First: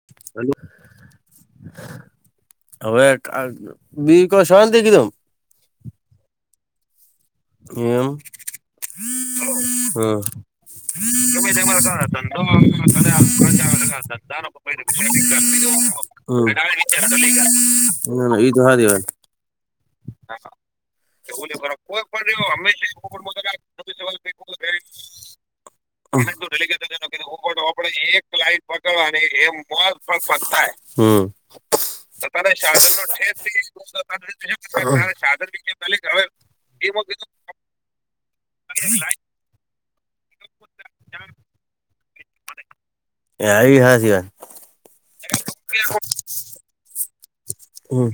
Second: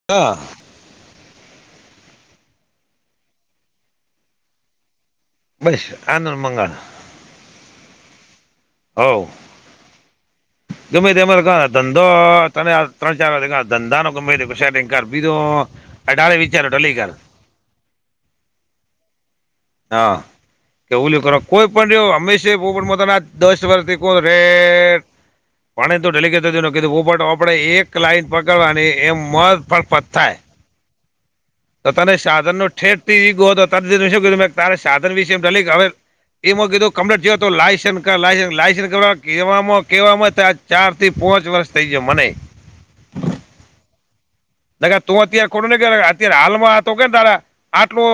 [inaudible] હવે [unintelligible] બસ આનંદ મંગળ. એમ. હવ. કા ધંધો તને આ હા. ત્રણ ચાર વાગે કા ધંધાનો ગમે તે સેટિંગ કર બીજો [inaudible] અઢારે વિચારો ઢલી કર [inaudible] હા. કેવું કર કોઈ પણ ર હંમેશા દસ વર્ષથી ભેગો રે પણ તો ડેલકેેટ ન કીધું આપણેે એક લાઈન પકડવાની એમ મફત થાય. હમ. તો તને સાધન નું ઠેઠ થી [unintelligible] શું કીધું મેં. ત સાધન વિશે હવે એ કીધું કપલેટ જ તો લાઈસન્સ લાઈસન્સ કરવા કહેવામાં કહેવામાં આ ચાર થી પોંચ વર્ષ થઇ ગયા મને. [unintelligible] ના તું અત્યારે ખોડું નઈ અત્યારે હાલમાં તો કે તારા હમ આટલું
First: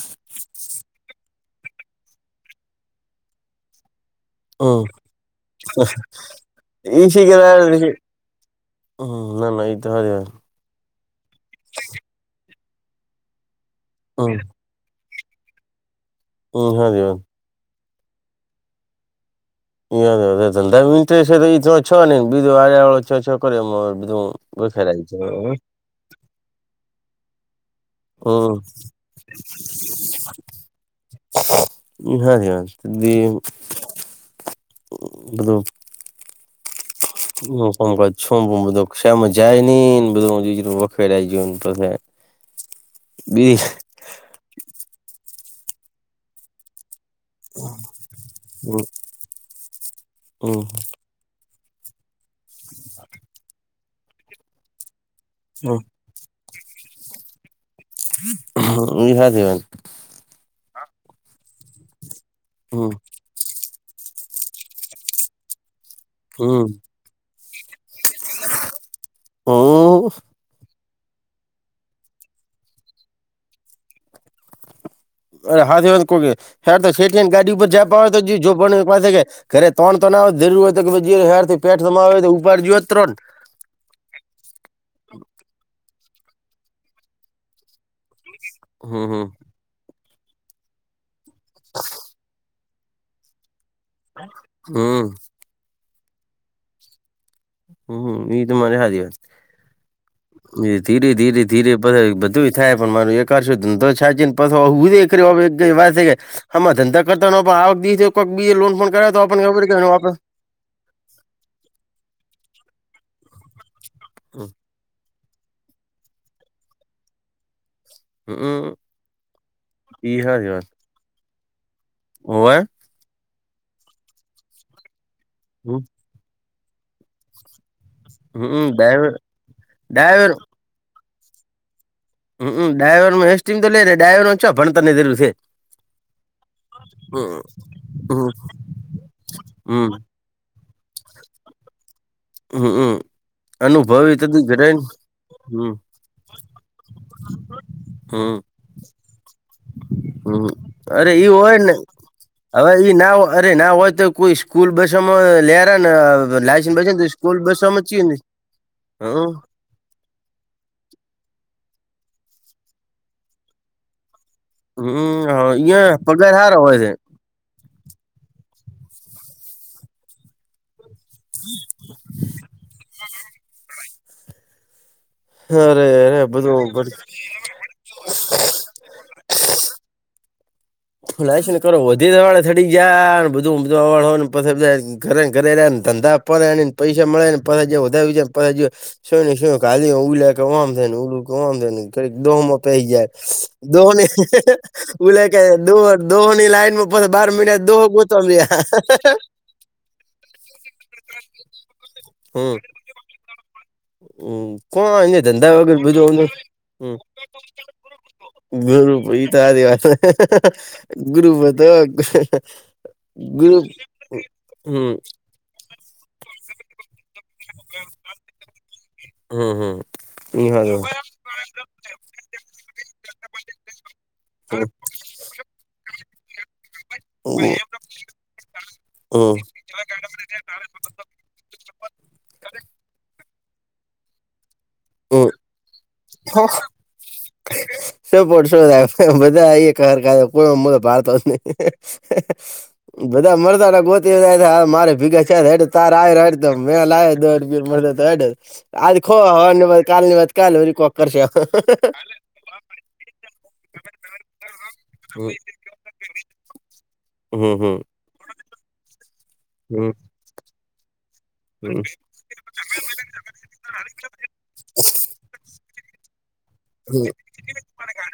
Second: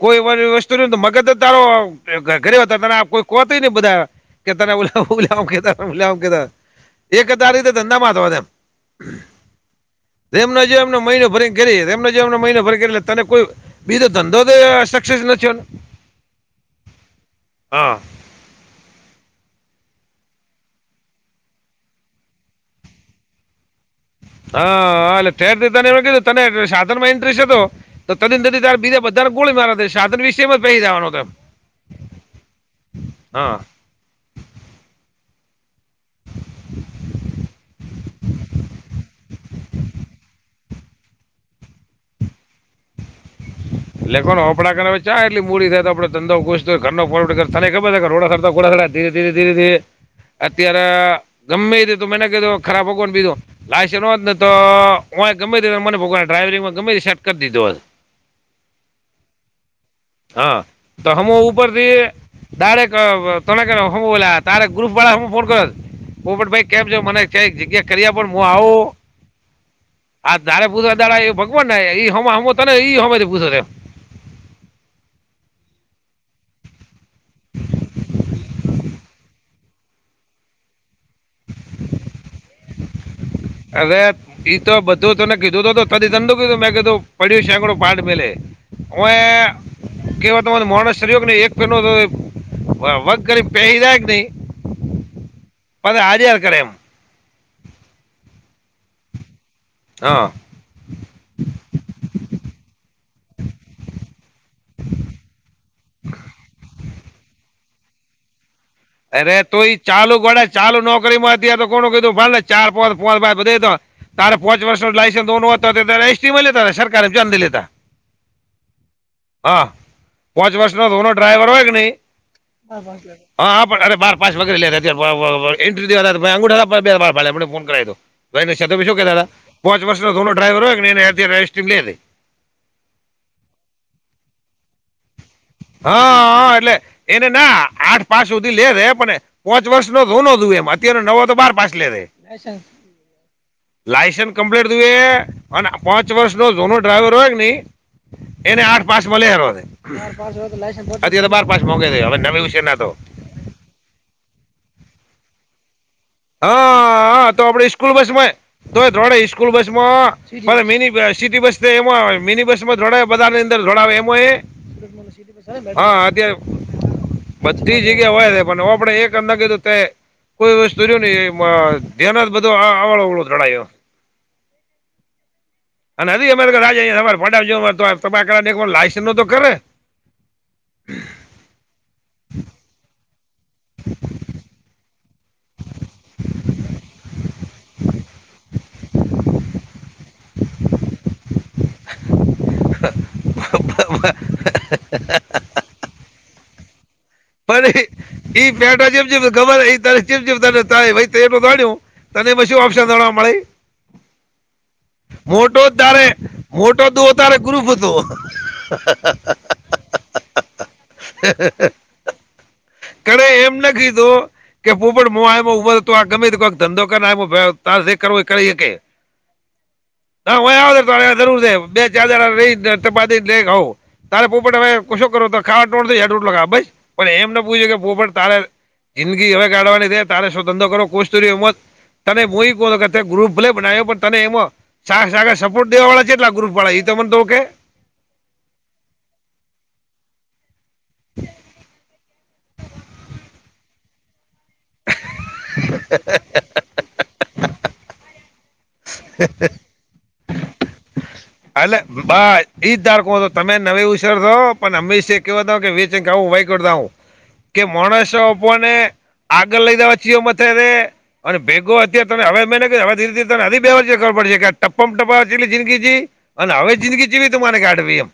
કોઈ એ વસ્તુ ન મગજ તારો ઘરે હતા ત કોઈ કોત નહી બધા [unintelligible] કેતા હમ ઈ શી એતા રીતે કરાવે હમ ધંધામાં જ. ના ના એ તો [unintelligible] એમ જેમને મહિનો ભરી એમને જે એમને મહિનો ભરી એટલે તને કોઈ બીધો હમ ધંધો [inaudible] [unintelligible] હા. [unintelligible] છે હા એટલે દીધા ને એ કીધું તને સાધન ઇન્ટ્રીસ હતો તો તંદ હમ ત્યારે બીજા બધાને ગોળ મારા સાધન વિશેમાં જ પરી જવાનો તેમ. હા [unintelligible] હું કમકત છું પણ બધો ક્ષામાં જાય નહને બધું વખેડા ગયું પછી [unintelligible] એટખો આપડા ચા એટલી મૂડી થાય તો આપડ ધંધો ખુશ થય ઘરનો ફર ખબર હમ રોડા ધીરે ધીરે ધીરે ધીરે હમ અત્યારે ગમમે ત તો મેને કીધ ખરાબ ભગવાન કીધું લાઈસન્સ હોત ને તો હું એ ગમે તે મને ભગવાને ડ્રાઈવિમાં ગમે તે સર્ટ કરી દીધો હતો. [unintelligible] હા, તો હમું ઉપરથી હમ ડારેક આ તમે કરો હુ બોલા તાર ગ્રુપ વાળ હુ ફોન કરોત હમ પોપટભાઈ કેમ છો મને કે એક જગ્યા કરી આપીન હું આવું, હું આ ધારે પૂદા દાળા એ ભગવાન આયા એ હમુ હમુ તને ઈ હમે પૂહે એમ. અરે હા કોતો શેટેને ગાડી ઉપર જ પાવ તોય જો પણ પાસે [unintelligible] [unintelligible] અરે ઈ તો બધું તને કીધું તો ત તને કીધું મેં કીધું પડ્યું [unintelligible] પાઠ મેલે હમ હમ [unintelligible] કેવા તમા મોણસર્યો કે ને એક પેનો વક કરી પહેરી જાય. હમ. હાલાયા કરે એમ. હમ્મ, એ તો મને [unintelligible] હા. ધીરે ધીરે ધીરે પર બધું થાય પણ મારું એક કરશું તો સાજ પાછ હુંજ કર્યો વાત છે આમાં ધંધા કરતા નો ફા બીજે કોક લોન પણ કરાવે તો અરે આપણને ખબર તું ઈ કે આપણે ચાલુ ગોડા ચાલુ નોકરી માં ત્યારે તો કોણ કીધું ભ ને ચાર પો પો ભન લ બધ તો તારે પોચ વર્ષ. લાયસન્સ દો હતા એસટીમાં લે હતા સરકારને અંદ લે હતા. હમ હા, પોંચ વર્ષ નો ધોનો ડ્રાઈવર હોય કે નહી? હોય. હા પણ અરે બાર પાસ વગેરે લે હમ એન્ટ્રી દે હતા અંગુઠા હતા. આપડે ફો કરાઈ દો હમ શું ડાયવર કેતા તા? પાંચ વર્ષનો ડાયવર ડ્રાઈવર હોય [inaudible] હું કુ ડાઈવર નો એસીમ તો લે ડ્રાઈવર નો છો ભણ તરને જરૂર છે. હા હા એટલે એને હમ ના આઠ પાંચ હમ સુધી લે રે પણ પોચ વર્ષ હમ નો રો ન દું એમાં. અત્યાર નવો તો બાર પાસ લેરે. [unintelligible] અનુભવી લાયસન્સ તદું કમ્પ્લીટ જરાય જોએ અને હમ પાંચ વર્ષ નો જૂનો ડ્રાઈવર હોય કે નહી એને આઠ પાંચ મળલે હે. હમ્મ અરે અત્યારે ઈ તો બાર હોય પાસ ને મોંઘે છે હવે નવી વિશે હવે તો ઈ ના હો અરે ના હોય તો કોઈ સ્કૂલ બસોમાં લેરા ને લાયસન્સ બાયસન્સ હા આ સ્કૂલ તો આપડે બસોમાં સ્કૂલ ચીયુ ને બસમાંય તો ધોડે હમ સ્કૂલ બસ માં મિની સિટી બસ એમાં મિની બસ માં જોડાવે બધા ની અંદર જોડાવે એમાં એ હમ ઈયા હા પગાર અત્યા હારો હોય છે. બધી જગ્યા હોય છે પણ આપડે એક અંદર કીધું તે કોઈ વસ્તુ જો ન ધ્યાનો બધું આ આવડો ઓવળો ઘડાયો. અરે અને અરે અભી [inaudible] બધું લાયસન નો તો કરે. લાયશ ને કરો વધી જ હવાડે થડી જયા બધુંધું હવા હોને પછ બધા ઘરે ઘરેને ધંધા પડે પૈસા મળે ને પછ વધાર્યું છે પછ શું નઈ શું કાલી ઉલે કેમ થ ને ઉલું કેમ થાય ને. દોહમાં પહી જાય દોહની ઉ લે દો દોહની લાઈન બાર મહિના દોહ ગોતવા પણ ઈ મીયા બેઠા ચેમ કેમ હે ખબર હે ઈ તને ચીમ ચીમ તને તાય પડ્યો. તને હમ પહી ઓપ્શન જાણવા મળે? હમ કોણ ધંધા મોટો વગર બધું તારે અમને મોટો તો તારે ગ્રુફ હતો. ગુરુપ ઈ તો આર્ય, ગરુપ તો કર એમ ના કીધું કે પો હમ પણ મો આમાં ઉભર તો આ ગમે કોઈક ધંધો કર હમ હમ ઈ હારું [unintelligible] [unintelligible] તારેલે પુ પે ભાઈ કશો કરો તો ખાવાોડટ લખા ભાઈ. પણ એમ ના હમ પૂછ્યું કે બહ પણ તારે જિંદગી હવે હમ કાઢવાની તો ધંધો કરો કોશ કર્યો એ ત મો ગ્રુપ ભલે બનાવ્યો પણ તને એમાં સા સા સપોર્ટ દવાળા છેટલા ગુ વાળા એ તમને તો કે? શપર્ટ શું થાય બધા એ કર કોઈ ભારતો જ નહી. [unintelligible] મે લાયો દોઢીર મળ તો એ આજ ખો હવા કાલ ની વાત કલે અલે બા ઈ જ ધાર ક તો તમે નવી ઉછરતો પણ અમમે કેવ હમ હતો કે હમ હમ હમ [unintelligible] [unintelligible] અને ભેગો હમ અત્યારે તને હવે મેં કહ્યું હવે ધીરે ધી તને અધી્યવસ્ચ ખર પડશે કે ટપમ ટપા જેટલી જિંદગી જી અને હવે હમ. જિંદગીવી તું મને ગાઢવી એમ.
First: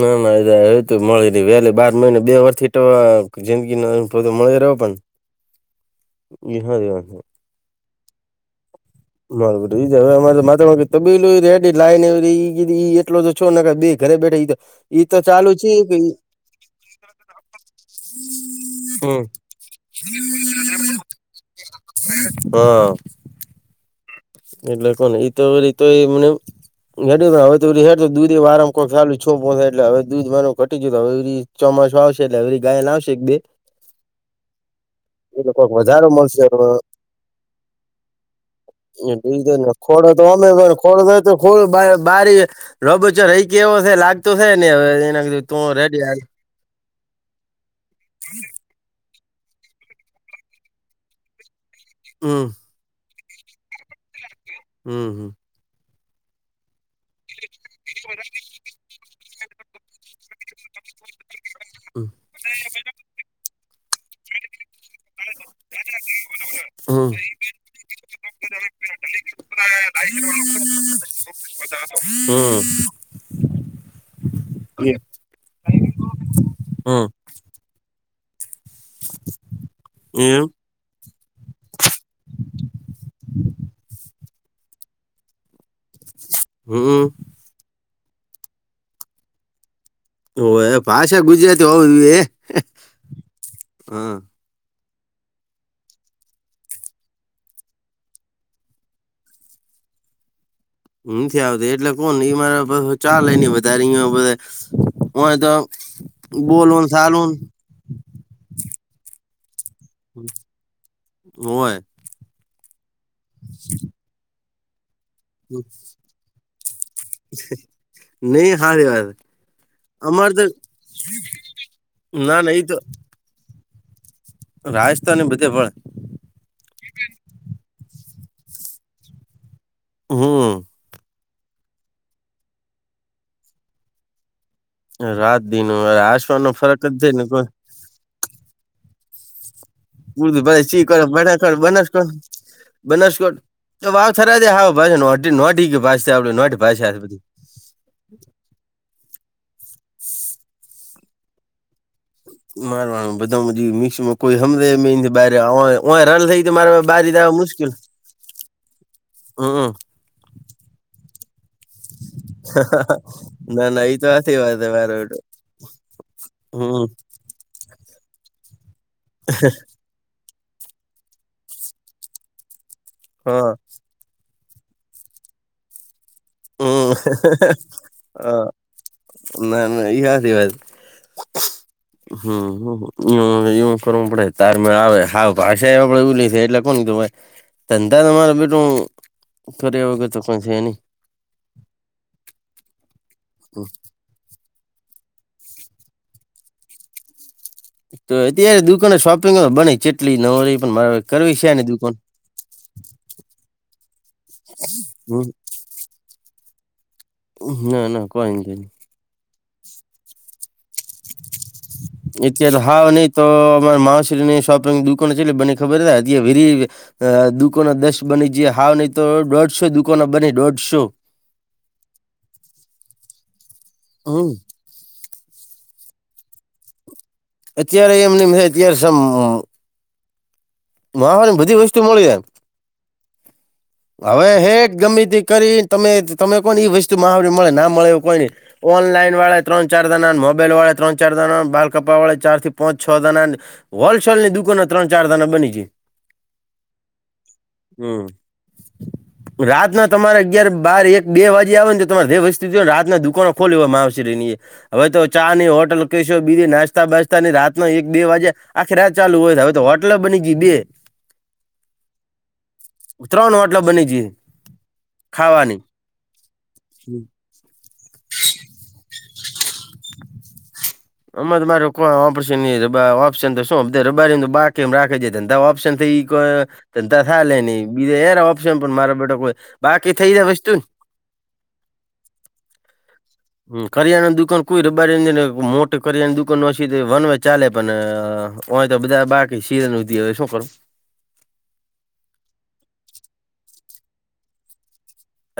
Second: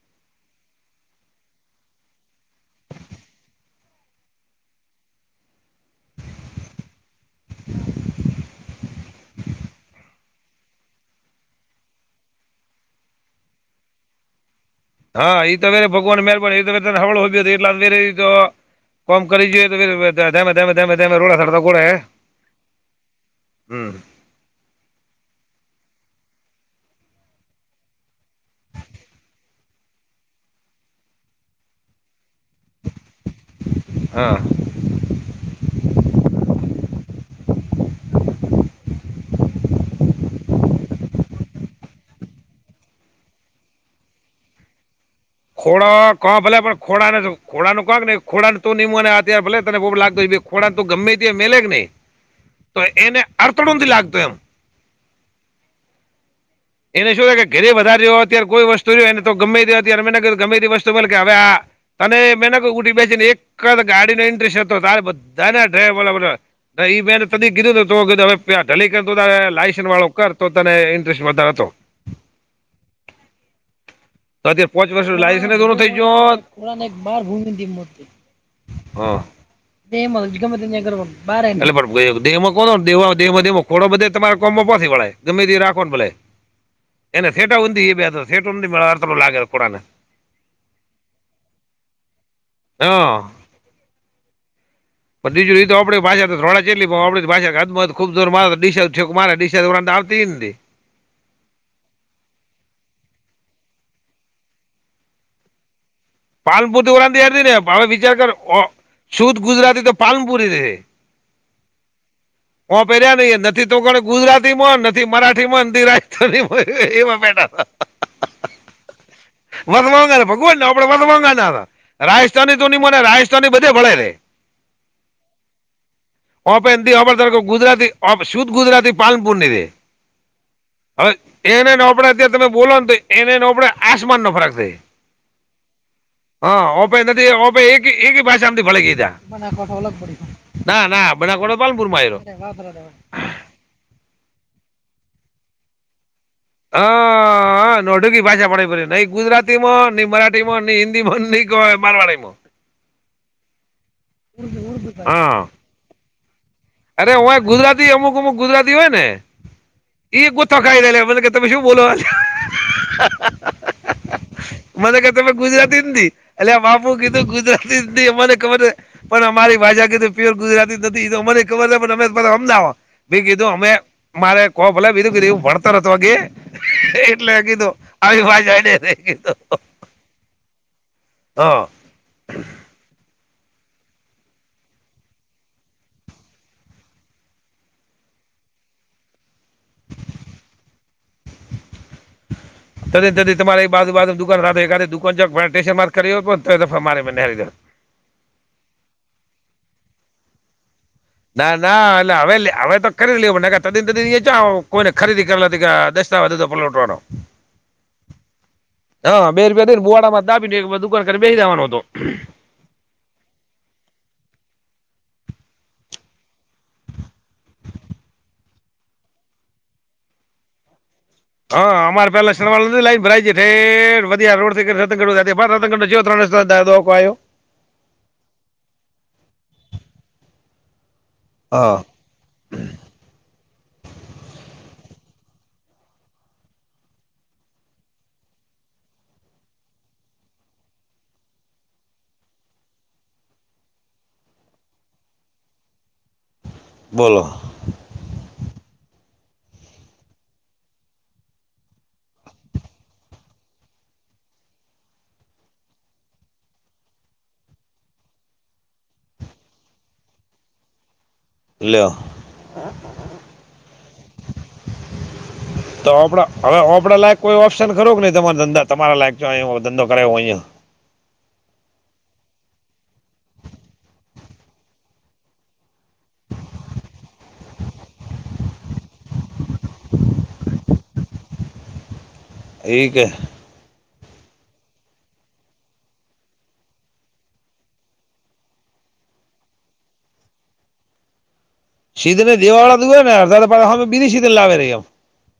ના ના એ એ મળી ર વેલી બાર મહિને બે વર થી તો જિંદગી નનો અનુભતો મળે રહ્યો પણ વિ હારવા છે. બરોબર ઈજ હવે અમા મા તબીલું રેડી લ ને એટલો છો ના બે ઘરે બેઠે તો ઈ હા ચાલુ ઈ તો છે વેરે કે ભગવાન મેરબ ત હળ હો એટલેરે તો હમ કોમ કરી જોઈએ તોમેમેમે રોડા સડતા ગોડા હ. હા હમ. એટલે કોને એતો તો એ મને હે હવે તો દૂધ એ વારમ કો ખું છોહાય એટ હવે દૂધ કટી ગયું હવે એ ચોમાસું આવશે એટલે હવેરી ગાયલ આવશે એક બે હા. એ લોકોક વધારે મળશે એ એ બીજ ને ખોડો તો અમે ખોડો તો તો ખોડો બારી રબો ચો રહી કેવો છે લાગતો છે ને હવે એના તું રેડી ખોડા હાલ ક ભલે પણ ખોડા ને ખોડાનું કક હી ખોડાને તું નીમુંને તાર ભલે તને બહુ લાગતો ભ ખોડાં તો ગમે ત મેલે જ નઈ હમ તો એને અડથણુંથી લાગતુ એમ હમ હમ એને શું થાય કે ઘરે વધારે જો અત્યારે કોઈ વસ્તુ જો એને તો ગમે હતી અત્યારે મેંને ક ગમેતી વસ્તુ બોલે કે હવે આ હમ તને મેં ના કહ ઉઠી બેસીને એક જ ગાડીનો ઇન્ટરેસ્ટ હતો તારે બધા ના ડ્રાઈવર ઈ હમ બેને ત કીધુંને તો કીધ હ ઢલીક લાયસસ વાળો કર તો તને ઇન્ટરેસ્ટ વધારે હતો હમ તો અત પાંચ વર્ષ લ થઈ હમ ગો એ મનોજ ગ ત એમ કર એટલેેહ કો ખોડો બધ તમારે કોમે ગમે તે રાખો ને ભલે હમ એને સેટા હ બ બે સેટું મે લાગે કોડાને હ ભાષા ગુજરાતી હોવ નવી હા. હ પણ બીજું એ તો આપણી ભાષા તો થોડા ચ એટલી આપડી ભા ખૂબ જોરડીશા મારે દિા ઉપરા આવતી નથી આવતીું એટલે કોણ એ મારે ચા વધારે અધ હોય તો પાલનપુર બોલું ન થી ચાલું ઓરાાર ને હવે વિચાર કર શુદધ ગુજરાતી તો પાલનપુરી ર હય ઓ પહેર્યા નહ નથી તો કો ગુજરાતી નથી મરાઠ મંદિર રાખતો ન એમાં બેઠા નઈ હારી વાત વસવાંગા અમાર તો ભગવને આપડે વસવાંગા ના હતા ના ના રાજસ્થાની તોને રાજસ્થાન ને બધે ભણાય રે રાજસ્થાનની બધ બોળ ઓપ દ હોપર તરખ ગુજરાતી ઓ શુદ્ ગુજરાતી પાલનપુરનીધ હમ હવે એનેને આપડે અત્યારે તમે બોલો ને તો એને ન આપડે આસમાન નો ફરાક રાત દિ ન આસવાનો ફરક જ ઓપે છે ને નથી કોઈ ઓપે એક એક ભાથી ફળ ગ ઉર્દુ ભાઈ શી ના કરે ના બનાસકાંઠ બનાટો પૂર બનાસકાંઠ વા ફરાવા બનાસકોટ તો વાવ થરા દ હ ભ નો ભ આપે નો ભધી હા નોઢુંકી ભાષા પડે પ નઈ ગુજરાતી માં નઈ મરાઠી માં નઈ હિન્દી માં નઈ મારવાડીમાં મારવાનું બધા મિક્સમાં કોઈ સમમે મેથી ભાષા બ હા રલ થઈ મારા અરે હય ગુજરાતી અમુક અમુક ગુજરાતી હોય ને હમ ગુથ ખાઈ કે તમે શું બોલો... ના ના એ તો હાચી વાત છે મારો મને ક બેટો તમે ગુજરાતી હિન્દી અલ હમ બાપું કીધું ગુજ મને ખબર છે પણ અરી ભા કધું પ્યોર ગુજરાતી નથી તો મને મે અમ ભ હા કીધું અમે મારે કહો ભલે બીધું કું એ ભણતર હતો હમ એટલે કીધું આવી હા વાજને કીધું- ના ના એ હાચી વાત હા હમ કરવું પડે તાર મેળ આવે હ ભાષા આપડે એલી એટલે કીધ ધંધા તમારે બટું કર વગર તો કો છે એની તમારી બાજુ બાજુ દુક રા રા દુકાન જ સ્ટેશન માર્ક ત મારે નહેરીો તો અત્યારે દુકાનો શોપિંગ બને ચટલી ન પણ મારા ના ના એટલે હવે હવે તો ખરી લેને તન તદી કોઈને હમ ખરીદી કરે દ તો પલટવાડ [unintelligible] ના ના કોઈ એ ન હા બે રપિયાઈને બુડા માં દાીને દુાન કરી બેસી દેવાનો હતો અત્યારે હા નહીં તો અમા માશરી શોપિંગ દુકાન છે એટલે બને ખબર વેરી અ દુકોનો દસ બની જયા હાવ નહી તો દોઢસો દુકોનો બને દોઢસો હા અમારે પેલા શનવા નથી લાઈન ભરાય છે ઠેર હમ્મ. વધરોડ થી કરી [unintelligible] અત્યારે અમ નિમ હે અત્યારે સ મહ ને બધી હા વસ્તુ મળી એમ. હવે હે ગમે તે કરી તમે તમે કોને એઈ વસ્તુ મહાવરી મળે ના મળે એવુ કોઈ નય ઓનલાઈન વાળા ત્રણ ચાર જણા મોબાઈલ વાળા ત્રણ ચાર દણા બાલકપા વાળા ચાર થી પાંચ છ દણા. હોલસેલની દુકાનો ત્રણ ચાર ધણા બની જી બોલો. હમ. [inaudible] રાતના તમારે અગિયાર બાર એક બે વાજે આવે ને તો તમારે જે વસ્તુને રાતના દુકાનો ખોલવામાં આવશે ની. હવે તો ચા ની હોટલ કશો બી નાસ્તા બાસ્તા ની રાત ન એક બે વાજે આખી રાત ચાલુ હોય હવે તો હોટલો બની ગઈ બે લ્યો. ત્રણ હોટલો બની ગઈ ખાવાની તોપડા હવે ઓપડા લાયક કોઈ ઓપ્શન ખરો કે નહીં તમારે ધંધા તમારા લાયક જો અ ધંધો કરાવો અહીંયા અમ તો મારે કોણ ઓપ્શન ઓપ્શન તો શું રબારી બાકી એમ રાખે છે ઓપ્શન થ ધંધા થા લે નઈ બીજા ાર ઓપ્શન પણ મારો બેટા કોઈ બાકી થઈ જાય વસ્તુ ને. એક. કરિયા નું દુકાન કોઈ રબારીને મોટ કરિયાની દુકાન ઓછી વનવે ચાલે પણ હોય તો બધા બાકી સીર નધી હવે શું કરું [unintelligible] [unintelligible]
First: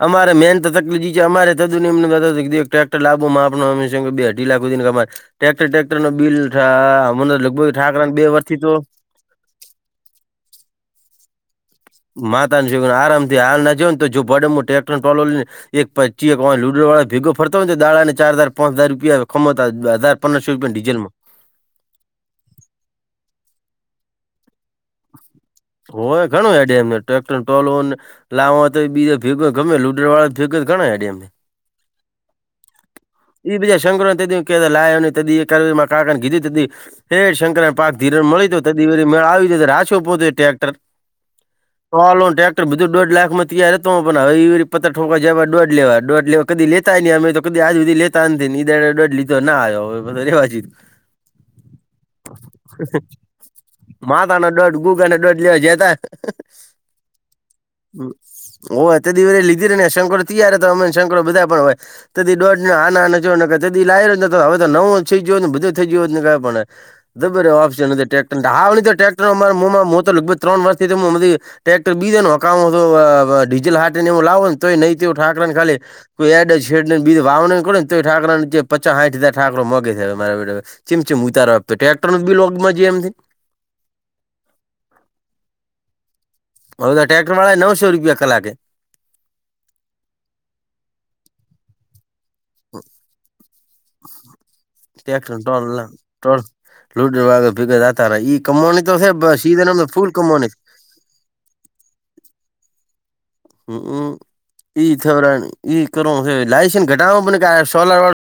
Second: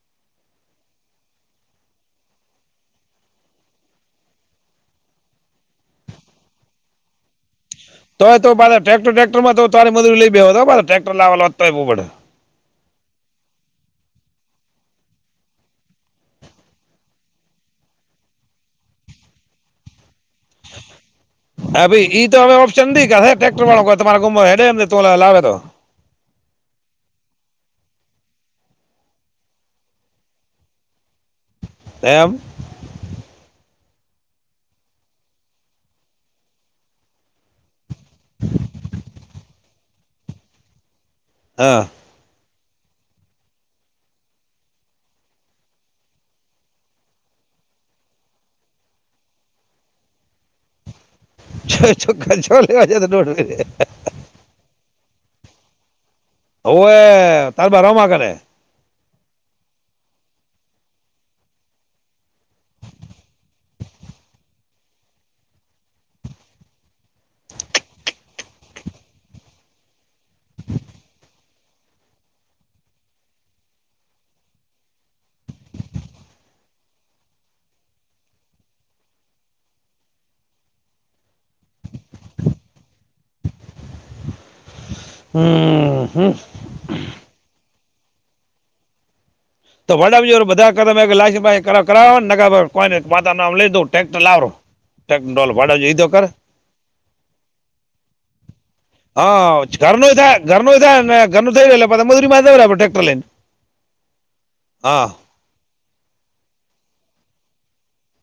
અમારે મેન તો તકલીફ છે અમારે તુ નેમને ટક્ટર લબોમાં આપમે બેઢલા સુધીનેમારે. ટટેક્ટર ટટેક્ટર ન બિલ થા અમને લગભગ. ઠાકરાને બે તોય તો વર્ષથી [unintelligible] ટેક્ટર ટેક્ટરમાં તો તરી મજૂરી લઈ બે હતો્ ટેક્ટર લાવ. [unintelligible] માતા ન જો આરામથી હાલ ના જો ને તો જો ભડે ટ્રેક્ટરોલોને. એક પચી એક લુડો વાળો ભેગો ફરતો હોયને તો દાડા ને ચાર હજાર પાંચ હજાર રૂપિયા ખમાતા હજાર. પંદરસો રૂપિયા ડીઝલમાં હા ભાઈ ઈ તો હવે ઓપ્શનીખા ટ્રેક્ટર વાળો તમારા ગમે એમને તો લાવે તો હોય ઘણું ડેમ ટક્ટર ટોલો. લાવા તો બીજા ભેગ ગમે લુડર વાળા ભેગ ઘણા છે ડેમને. એમ. એ બીજા શંકરરો તે દી કેને ત [unintelligible] ક લાય વ ન ત એમાં કાકાને કીધું ત. હે શંકરા પાક ધિરણ મળી તો ત દિ વ મેળ આવી જ રાછો પોતે ટ્રેક્ટર. હા. ટોલો ન ટ્રેક્ટર બધું દોઢ લાખમાં તૈયાર હતો પણ પતા ઠંકા જવા દોઢ લેવા દોઢ લેવા. કદી લેતાય નને અમે તો કદી આજ સુધી લેતા નથી ને ઈડ લીધો ના આવ્યો હવે બધ રવા જીધું. છોખા છોલે ચ્યોં લેવાજે તો ડોઢ. માતા ન દોઢ ગુગરને દોઢ લેવા જ્યયો છે હતા. હવ એ તાર બારમાં કડે. ઓ અ તે દિવરે લીધ ને શંકર તૈયાર હતા અમેંકર બધા પણ હોય. તે દી દોઢ હા ના હા ચ તે દી લાઈ રહ્યો હવે તો નવું થઈ ગયો ને બધું થઈ ગયો ને પણ કે. જબ્બર આપશે ટેક્ટર હતો આ ટેક્ટર અમારા મોમા [unintelligible] લગભગ ત્રણ વર્ષથી હધી. ટ્રેક્ટર બીજે નુ હકામો હતો ડીઝલ હાટી ને એવું લાવો ને તોય નહીં થીયુવ ઠાંકરાને ખાલી. કોઈ એડ જ છેડ બી વાવે ને તો ઠાકરા ની પચાસાઇઠ હજાર ઠાકરો મોગે છે માર [unintelligible] જેમ જેમ ઉતારો આપતો ટ્રેક્ટર ન બિલોગમાં છે એમ. હમ હમ. હઉ ટ્રેક્ટર વાળા એ નવ શો રપિયા કલાખે તો વડાજી બધા કર [unintelligible] ખલાસીભાઈ કરાવ કરાવ નકર ફર કોઈને માતા ન નામ લઈ દઉ. ટેક્ટર લાવરો ટેકટર ટોલૂ ભાડ જોઈ ઈ તો કર લુડ બીગ જ તારે એ કમવાણી તો છે પણ સીઝનમ તો ફૂલ કમાણી ઘરમા જ ને ઘરનું થઈ રહ એટે મજુરી માં ટ્રેક્ટર લઈને. હ ઈ હા થરા ઈ કર [unintelligible] હે લાસન્સ ઘટાડોને સોલાર વા